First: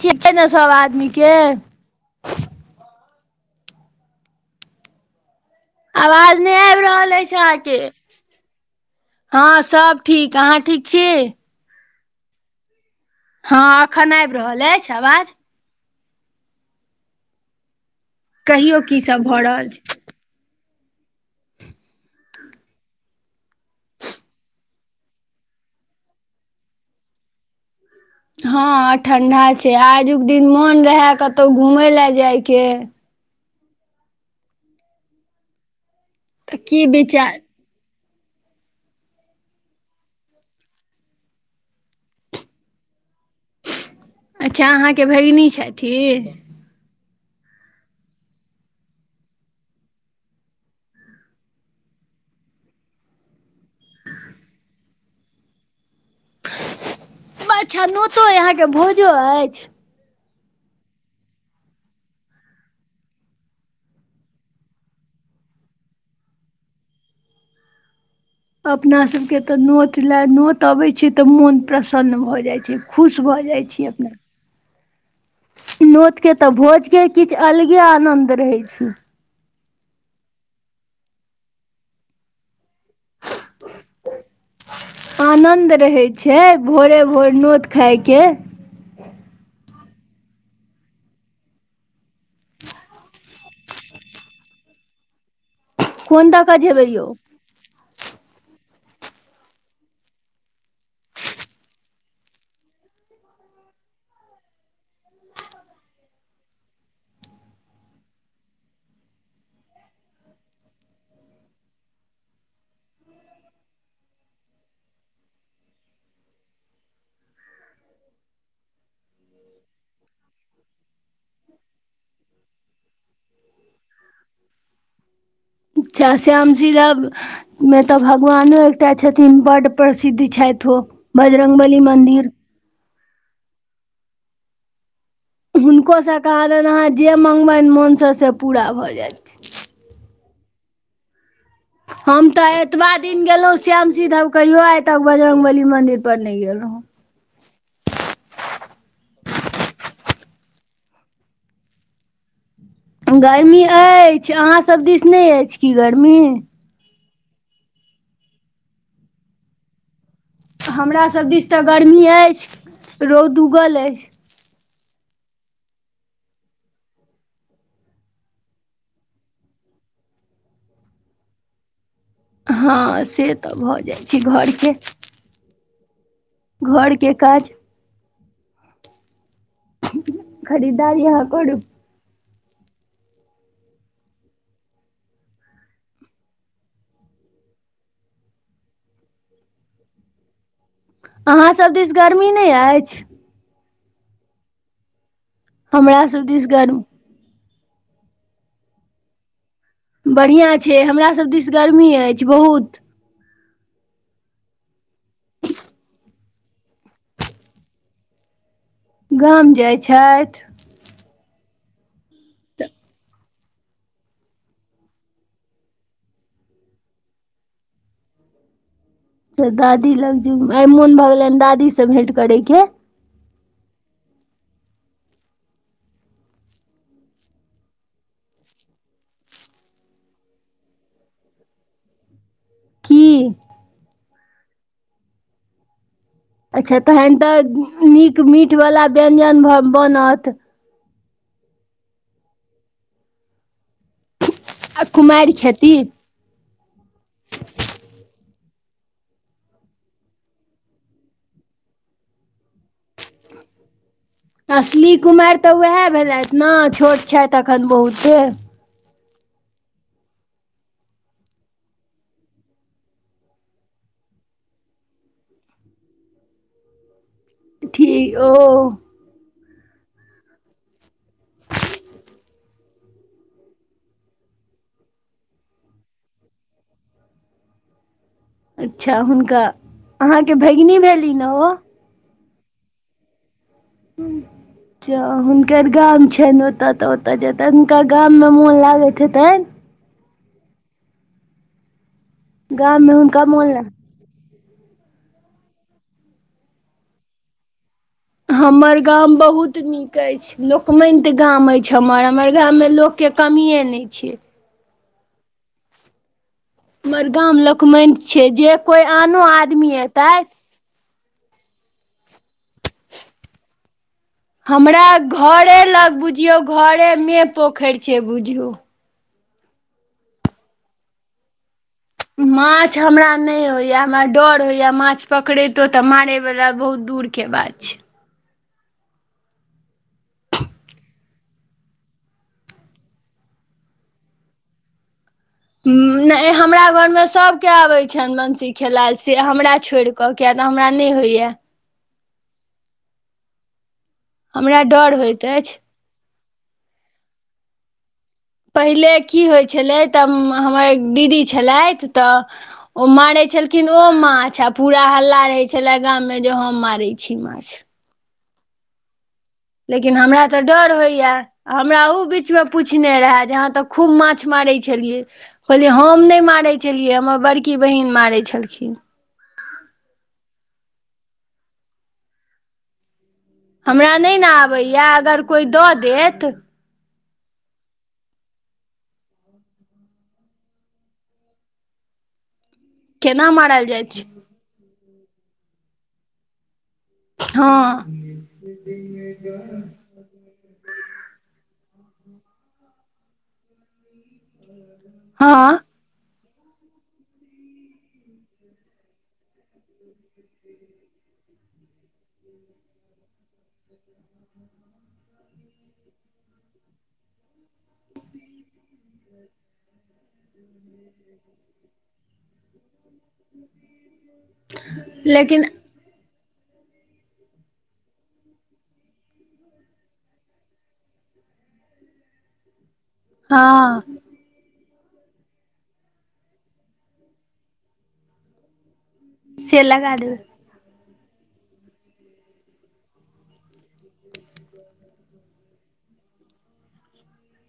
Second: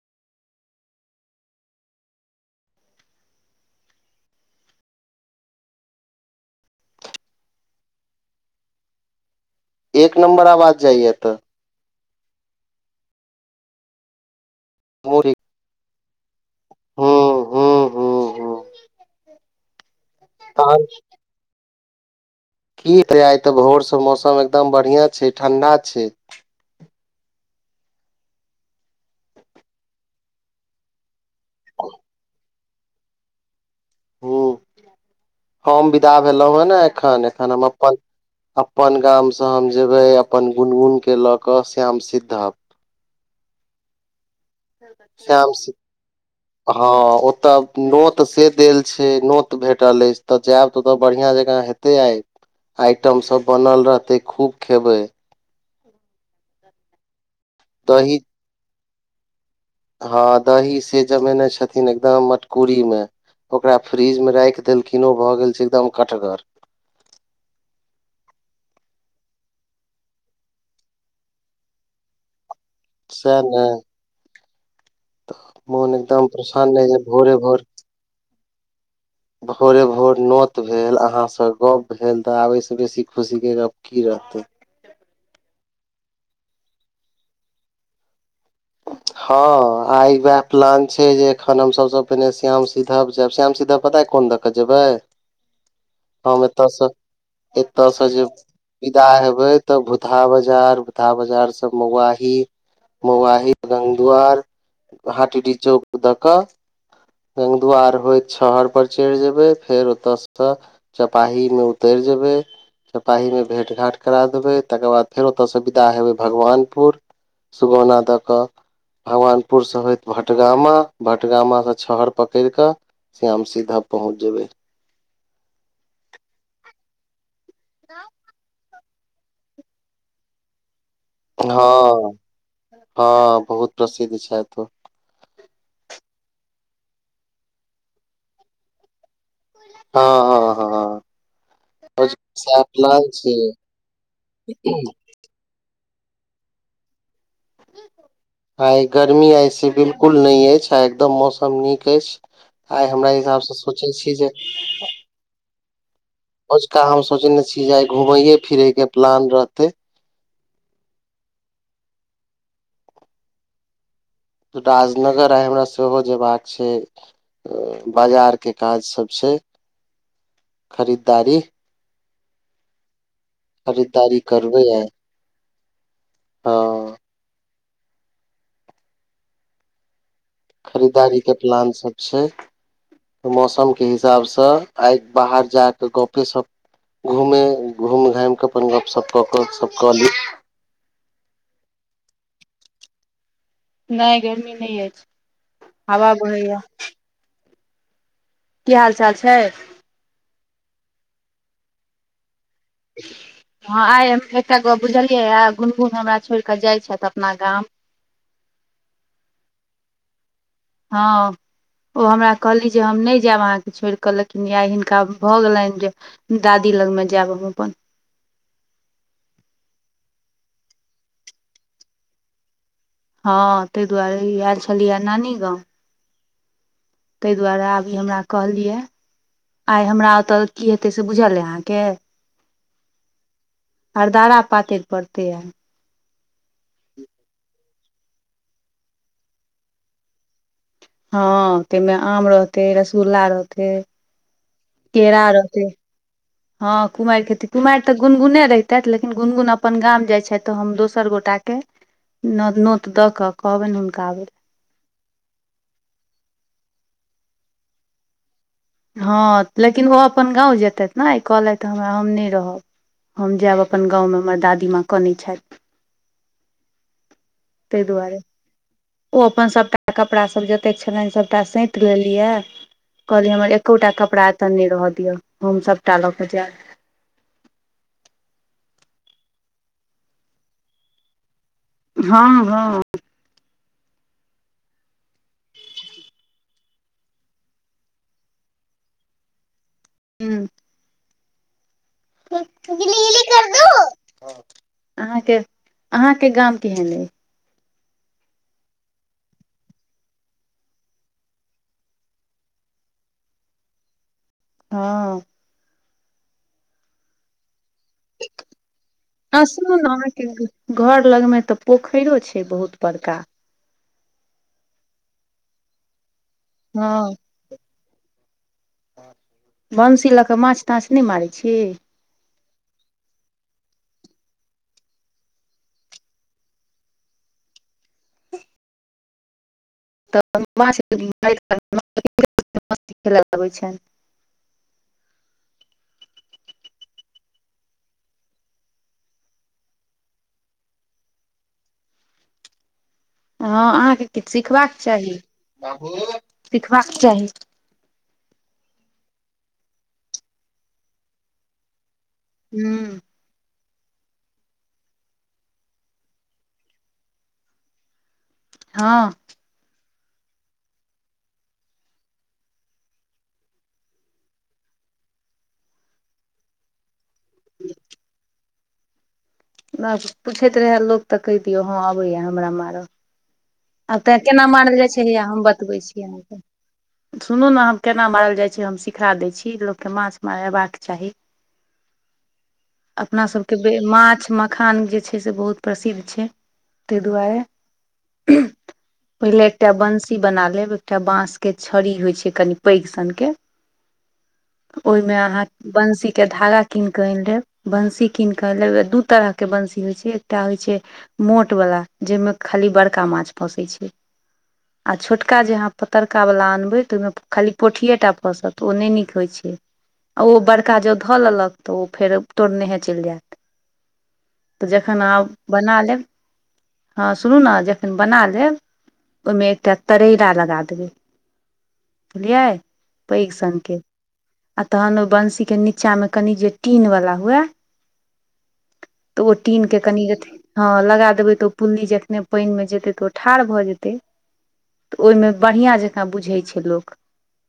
छे ने सभ आदमी के आवाज नहि आबि रहल अछि अहाँके ह सभ एक ठीक नम्बर अहाँ आवाज ठीक छी जाइया तऽ ह एखन आबि रहल अछि मुरी आवाज हूं हूं हूं हूं कहियो कि सभ भऽ रहल छै आ। कि तऽ आ ते भोर से मौसम एकदम बढ़िया छै ठंडा छै ह ठण्डा छै आजुक दिन मोन रहए कतहु घुमय लेलए जायबके हम बिदा तऽ भेलहुँ हे ने की एखन विचार एखन हम अपन अपन गाम से हम जेबै अपन गुनगुन के लऽ कऽ श्याम सिद्धप अच्छा अहाँकेँ भगिनी श्याम सिद्ध छथिन हँ ओ तऽ नोत से देल छै नोत भेटल अछि तऽ जायब तऽ ओतय बढ़िया जकाँ हेत एते आ आइटम सब बनल रहते खूब खेबे [unintelligible] दही नोतो यहाँ के भोजो ऐछ हँ दही से जमेने छथिन एकदम मटकुरी में ओकरा फ्रीज में राइख देलखिन ओ भऽ गेल छै एकदम कठगर। अपना सब केँ तऽ नोट लेल नोत अबैय छै तऽ मोन प्रसन्न भऽ जाइछै खुश भऽ सएह ने जाइछी अपना मोन नोत एकदम केँ तऽ प्रसन्न अइ भोज जे केँ भोरे किछ भोर अलगे आनन्द रहय छैय भोरे भोर नोत भेल अहाँ स गप्प भेल तऽ आब ये स बेसी खुशी केँ गप की रहतै आनन्द रहैत छै भोरे भोर नोत खाय केँ हँ आ वैह प्लान छै जे एखन हम सब पहिने श्याम सीध जायब श्याम सीध पता यऽ कोन द कऽ जेबै [inaudible] कोन दऽ हम कऽ एतयस जेबै यौ एतयस जे विदा हेबै तऽ भूतहा बाजार भूताह बाजार स महुआही मुआही गंगद्वार [inaudible] हाटीटी चौक द क गगंदुआर होयत छहरपर चैढ़ जेयबैय फेर ओत स चपाही में उतैर जेबैय चपाही में भेँट घाँट करा देबै तकरबाद फेर ओत स विदा हेबै भगवानपुर। सुगौना दऽ कऽ भगवानपुर स होयइत भटगामा भटगामा स छहड़ पकैर कऽ श्याम सीधा पहुँच जेबै अच्छ श्याम जी [unintelligible] भगवानो एकटा छथिन बड प्रसिद्धि छैथ ओ बजरंग बली हँ मंदिर [inaudible] हँ बहुत प्रसिद्धि छैथि ओ हुनको स कहाँ दिन अहाँ जें मँगबैन मोनस से पूरा भऽ जाइत छै [unintelligible] ओ जे हम तऽ एतबा दिन छै गेलौ श्यामसी धाम कहियो आ तक बजरंगबली मंदिर पर नै गेल रहुँ आइ गर्मी आइ से बिल्कुल नै ऐछ आइ एकदम मौसम नीक अछि। आइ हमरा हिसाब स सोचैत छी जे [unintelligible] उतने ऐछ की गर्मी आजुका हम सोचनेछी जे आइ घूमैये फिरे केँ प्लान रहतेय हमरा सब दिस तऽ गर्मी ऐछ रौद उगल ऐछ राजनगर आय हमरा सेहो जेयबा कऽ छैय बाजार केँ काज सब छै [inaudible] खरिददारी हँ सें तऽ भऽ जाइत खरीदारी छैय घर करबै केँ आइ घर हँ केँ काज खरीदारी खरीददारि अहाँ केँ करू प्लान सब छैय मौसम केँ हिसाब स आइ बाहर जाकेय गप्पे सप घूमें घूम घामै कऽ अपन गपशप केँ [unintelligible] अहाँ सभ दिस गर्मी नै ऐछ नै गर्मी नै ऐछ हमरा सब दिस गर्म कि हाल चाल छैय बढ़िआँ छै हमरा सब दिस गर्मी ऐछ बहुत हँ आइ एकटा गप्प बुझलियै गुनगुन हमरा छोड़ि क जाइ छथि अपना गाम गाम जाइ छथि हँ ओ हमरा कहलीह जें हम नहि जायब अहाँकेँ छोड़कें लेकिन याय हिनका भ गेलनि जें दादी लगमें जायब हम अपन त दादी लग जाउ आयमोन भऽ गेल दादी सें भेंट करेकेय हँ ताहि दुआरे ईआयल छलिह नानी गाँंव ताहि दुआरे आब ई हमरा कहलिये आइ हमरा ओत की हेतैय सें बुझलय अहाँके कि अरदारा पातैर परतैआई अच्छा तखन तऽ नीक मीठबला व्यञ्जन ब बनत। हँ ताहिमें आम रहतै रसगुल्ला रहतै आ केरा कुमारि रहतै खेती? हँ कुमारि खेती कुमारि तऽ गुनगुने रहित। तेँ त लेकिन गुनगुन अपन गाम जाइ छथि तऽ हम दोसर गोटा कें नो नोत दऽ कऽ कहबनि हुनका आबैले असली कुमारि तऽ उहेय भेलथि ने छोट छथि एखन बहुते हँ लेकिन ओ अपन गाँव जेतथि ने ई कहलथि हमरा हम नहि रहब। हम जायब अपन गाँवमे हमर दादीमाँ कनै छथि तय ठीक दुआरे ओ ओ अपन सभटा कपड़ासभ जतेक छलनि सभटा सैंत लेलिय कहलियै हमर एकोटा कपड़ा एतऽ नहि रहऽ दिअ हम सभटा लऽ कऽ जायब। अच्छा हुनका अहाँके भैगिनी भेली न ओ? हँ हँ हूँ हुनकर गाम छनि ओतय तऽ ओतय जेतनि हुनकर गाममे मोन लागैत हेतनि। हूँ गाममे हुनका मोन ल- अहाँके अहाँके गाम केहन अइ? हमर गाम बहुत नीक अछि। लोक माइन्त गाम अछि हमर हमर गाममे लोकके कमिए नहि छै। हँ हमर गाम लोक माइन्त छै जे कोई आनो आ आदमी सुनू ने एतै। अहाँके घर लगमे तऽ पोखैरो छै बहुत बड़का। हमरा घरे लग बुझियौ हँ घरेमे पोखरि छै बुझियौ। बंसी लऽ कऽ माछ ताछ नहि मारै छी? माछ हमरा नहि होइया हमरा डर होयया माछ पकड़ैतो तऽ मारे वाला बहुत दूर के बात छै। [inaudible] [unintelligible] [inaudible] नहि हमरा घरमे सभके आबै छनि बंसी खेलायल से हमरा छोड़िकऽ किया तऽ हमरा नहि होइएा। हँ अहाँके किछु हमरा सिखबाक डर चाही होइत अछि सिखबाक चाही। पहिले की होइत छलै तऽ हमर दीदी छलथि तऽ ओ हूँ मारे छलखिन लेकिन ओ माछ आ पूरा हल्ला रहे छले गाम मे जे हम मारै छी माछ। ह लेकिन हमरा तऽ डर होइ या हमरा ओ बीच मे पूछने रहए जे अहाँ तऽ खूब माछ मारैत छलिय कहलियए हम नहि मारै छलियै हमर बड़की बहिन मारे छलखिन। नहि पुछैत रहै लोक तऽ कहि दियौ हँ अबैया हमरा मारऽ। हमरा आब नहि तऽ ने केना आबैए मारल जाइत छै हय अगर हम कोइ दऽ बतबै छिय देत अहाँकेँ। सुनू ने हम केना मारल जाइत छै हम सिखा दै छी लोककेँ माछ मारयबाक चाही। [inaudible] केना अपनासभके मारल बे जाइ छै माछ मखान जे छै से बहुत प्रसिद्ध छै। ताहि दुआरे ह पहिले एकटा। बंसी बना लेब एकटा बांस के छड़ी होई छै कनि पैग सन के ओहिमे अहा हँ बंशी के धारा कीन के अनि ले बंसी कीन के अनि ले दू तरह के बंशी होई छै एकटा होई छै मोटवला जाहि मे खाली बड़का माछ फोसैत छै। आ छोटका जे अहाँ पतरकावला अनबै तऽ ओहिमे खाली पोठिटा फँसत ओ नहि नीक होइत छै ओ बड़का जँ धऽ लेलक तऽ ओ फेर तोड़नेहे चलि जायत तऽ जखन आब लेकिन बना लेब हँ सुनू ने जे नै बना लेब ओहिमे एकटा तरैला लगा देबै बुलियै पैघ हँ संकेत आ तहन ओ बंशी के नीचा मे कनि जे टीन वाला हुए। तऽ ओ से टीन के लगा कनि देबै अथी लगा देबे ते ओ पुलनी जे जखने पइन मे जेतै तऽ ओ ठाढ़ भए जेतै तऽ ओहि मे बढ़िया जकाँ बुझै छै लोक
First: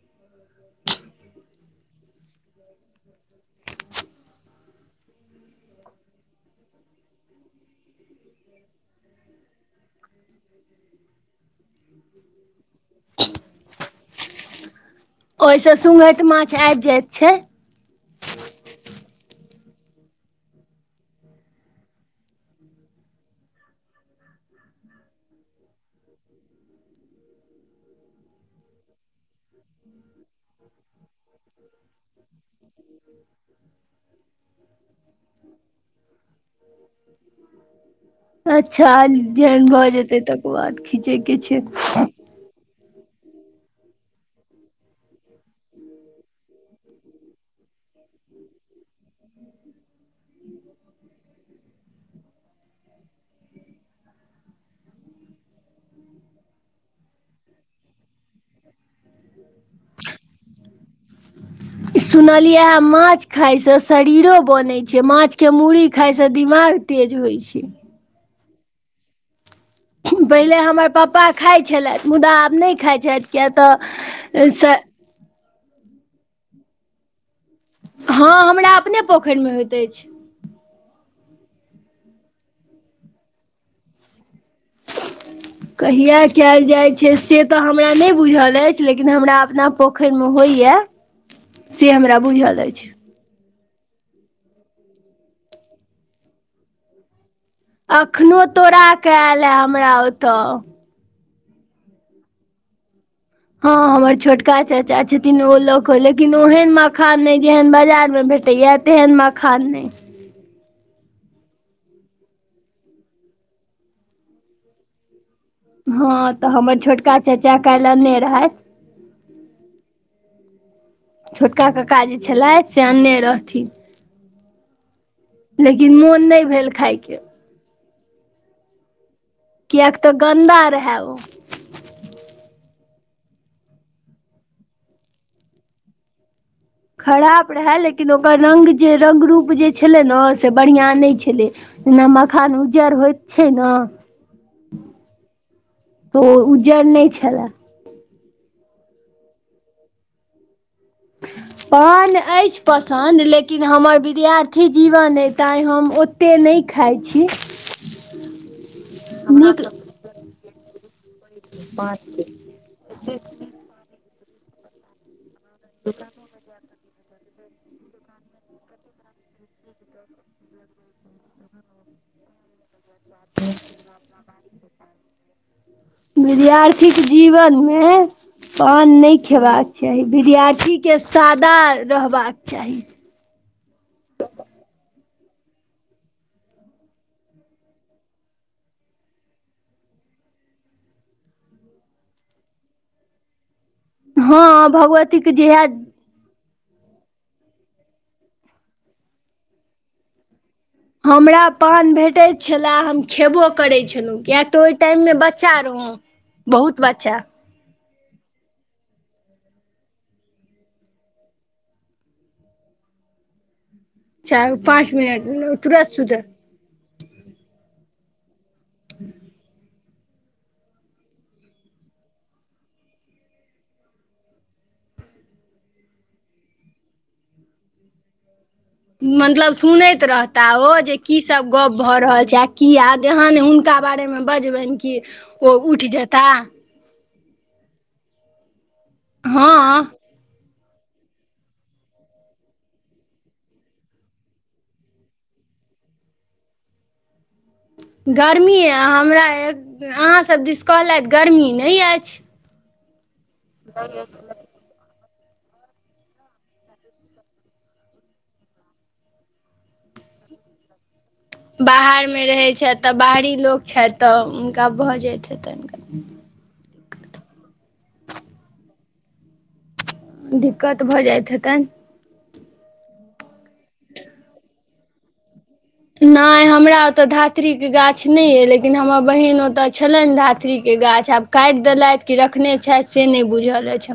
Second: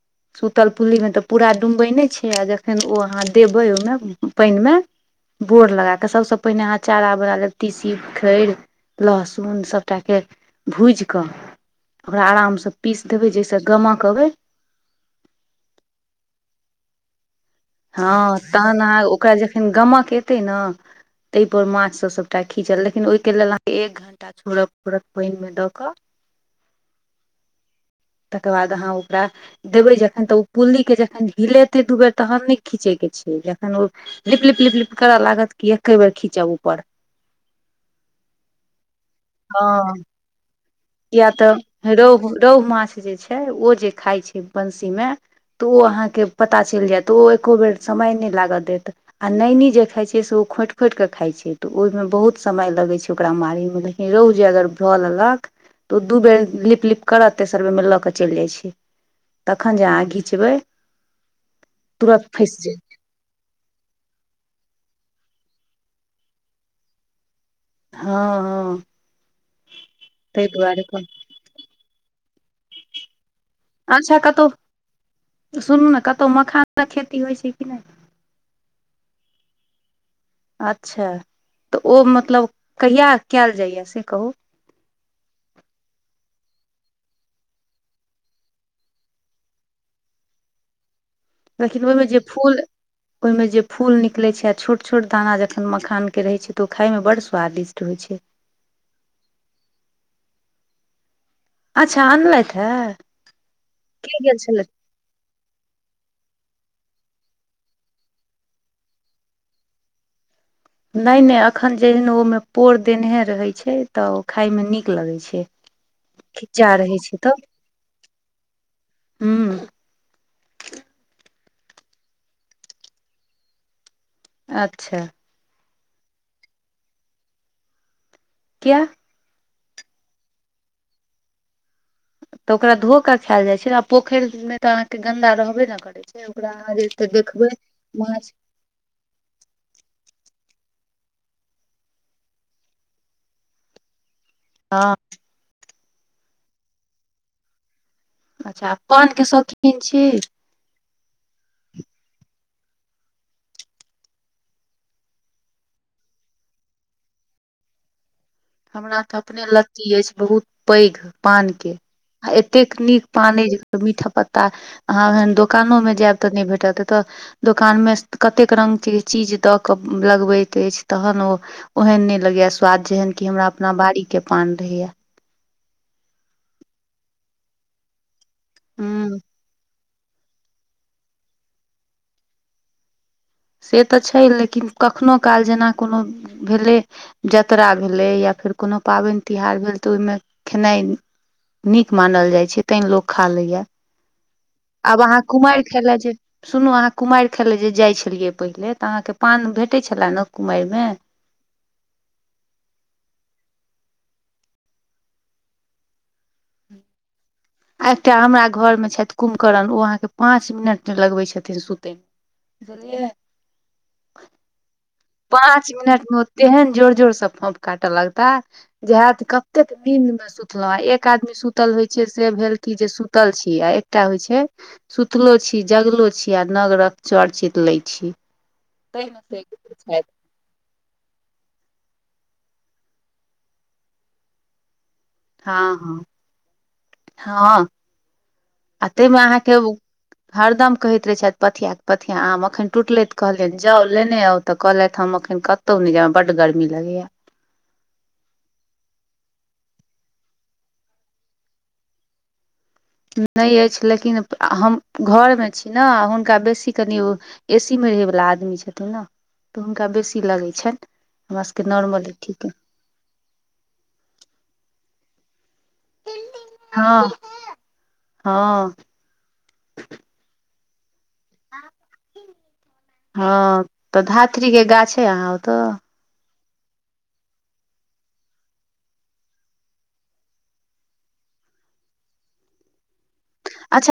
[inaudible] सुतल पुल्लीमे तऽ पूरा डूमबै नहि छै आ जखन ओ अहाँ देबे ओहि मे पानि मे बोर लगा कऽ सभसे पहिने अहाँ चारा बना लेब तीसीखैर लहसुन सभ सभटा के भूज कऽ ओकरा आरामसँ पीस देबै जाहिस गमक अबै ओहिसँ सघैत माछ आबि जाइत छै। ह तहन अहाँ ओकरा जखन गमक एयतै ने ताहि पर माछ सभ सभटा खीचल लेकिन ओहि के लेलऽ अहाँ एक घंटा छड़ फड़ पहि मेदक तकर बाद अहा ओकरा देबे जखन तऽ ओ पुल्ली के जखन हिलेते दू बेर तहन नै खीचैके छै जखन ओ लिपलिप लिपलिप कर लागत कि एके बेर खिंचब ऊपर [inaudible] अच्छा फेर जेहन भऽ हँ जेत तक बाद ख किया तऽ रोहु रोहु माछ जे छै ओ जे खाइत छै बंशी मे तऽ ओ अहाँकेँ पता चलि जायत ओ एके बेर समय नहि लागय देत आ नैनी जे खा छै से ओ खोटि खोटि कऽ खाइत छै तऽ ओहिमे बहुत समय लगैत छै ओकरा मारैमे रोहु जे अगर भऽ लेलऽ कऽ तऽ ओ दू बेर लिप लिप करत तेसर बेर मे लऽ कऽ चलि जाइत छै तखन जे अहाँ घिचबै सुनलियै या माछ खायसँ शरीरो बनैत छै माछ के मूही खाइसँ दिमाग तेज होइत छै ह ह पहिले हमर कह पापा खाइत छलैथ मुद्दा आब नय खाइ छैथ किया अच्छा कतहु तऽ सुनू ने कतो मखानक खेती होइ छै कि नय हँ हमरा अपने पोखेर मे होइत ऐछ अच्छा तऽ ओ मतलब कहिय कयल जाइए से कहू [inaudible] कहिय कयल जाइत छै से तऽ हमरा नय बुझल ऐछ लेकिन हमरा अपना पोखेर मे होइए से हमरा बुझल ऐछ ओय में जे फूल निकले छै आ छोट छोट दाना जखन मखान के रहे छै ते उ खाय मे बड़ स्वादिष्ट होइ छै अखनो तोड़ कऽ आयल ए हमरा ओतय अच्छा आन लैथ ह हँ हमर छोटका चच चा छथिन ओ लोक हो लेकिन ओहन मखान नय जेहन बाजार मे भेटैया तेहन मखान नय नय नय एखन जेहन ओहिमे पोर देनेहे रहैत छै तऽ ओ खायमे नीक लगैत छै हँ तऽ खिज्जा हमर रहै छै छोटका चाचा काल्ह आनने रहैथ हूँ छोटका कक्का जे छलैथ से अनने रहथिन अच्छा लेकिन मोन नय भेल खायके किया कियक तऽ गन्दा रहै ओ तऽ ओकरा धो के खायल जाय छै ने आ पोखरि मे तऽ अहाँ के गन्दा रहबे नै करे छै ओकरा अहाँ जे तऽ देखबै खराब रहै लेकिन माछ ओकर रंग जे रंगरूप जे छलै ने से बढ़िआँ नय छलै जेना मखान उज्जर होइत छै न हँ वो उज्जर नय छलए अच्छा पान के शौकीन छी [inaudible] पन ऐछ पसन्द लेकिन हमर विद्यार्थी जीवन ऐछ तै हम ओ अते नय खाइ छी हमरा तऽ अपने नीक लत्ती ऐछ बहुत पैघ पान के आ ए एतेक नीक पान अ जे मीठा पत्ता अहाँ ओहन दोकानो मे जायब तऽ नय भेटत एतऽ दोकान मे कतेक रंग के चीज दऽ कऽ लगबैत अछि तखन ओ ओहेन नय लगैया स्वाद जेहन की हमरा अपना बारी के पान रहैया विद्यार्थी के जीवन मे पान हूँ नय खेबाक चाही विद्यार्थी के सादा रहबाक चाही से तऽ छै लेकिन कखनो काल जेना कोनो भेलै जतरा भेलै या फेर कोनो पाबैन तिहार भेल तऽ ओहिमे खेनाइ नीक मानल जाइ छै तैं लोक खा लैया हँ आब अहाँ भगवतीके जहिया कुमैर खाय ले जे सुनू अहाँ कुमैर खाय लए जे जाइत छलियै पहिले तऽ अहाँके पान भेटैय छले ने कुमैर मे हमरा पान भेटैत छलए हम खेबो करै छलो किएक तऽ ओह टाइम मे बच्चा रहौं बहुत बच्चा आ एकटा हमरा घरमे छैथ कुमकर्ण ओ अहाँके पाँच मिनट नय लगबै छथिन सुतयमे बुझलियै चार पाँच मिनट पाँच उतरत मिनट सुत मे ओ तेहन जोर जोर से फोफ काटे लगता जे हेत कतेक नींद में सुतलौं आ एक आदमी सुतल होइ छै से भेल कि जे सुतल छी आ एकटा होइ छै सुतलो छी जगलो छी आ नगरक चर चित लै छी मतलब सुनैत रह ताओ जे कीसब गप भऽ रहल छै आ कीया जहन हुनका बारेमे बजबनि कि ओ हँ उठि हँ जेता हँ आ तईमे अहाँके हँ हरदम कहैत रहै छथि पथियाके पथिया आम एखन टूटलथि तऽ कहलियनि जाउ लेने आउ तऽ कहलथि हम एखन क कतो नै जाब बड गर्मी लगैया गरमी य हमरा अहाँसब दिस कहलथि गर्मी नै अछि नै अछि लेकिन प हम घरमे छी न हुनका बेसी कनि एसी मे रहैवला आदमी छथिन न तोऽ हुनका बेसी लगै छनि हमरा सबके नॉर्मल बाहर अइ मे ठीक अइ। रहैत छथि तऽ बाहरी लोक छथि तऽ हुनका भऽ जाइत हेतनि का हँ हँ दिक्कत भऽ जाइत हेतनि हँ तऽ धातृके गाछ अइ अहाँ ओ तऽ नय हमरा ओतय धातृके गाछ नै अइ लेकिन हमर बहिन ओतय छलनि धातरीके गाछ आब काटि देलथि कि रखने छथि से नै बुझल अछि अच्छा हम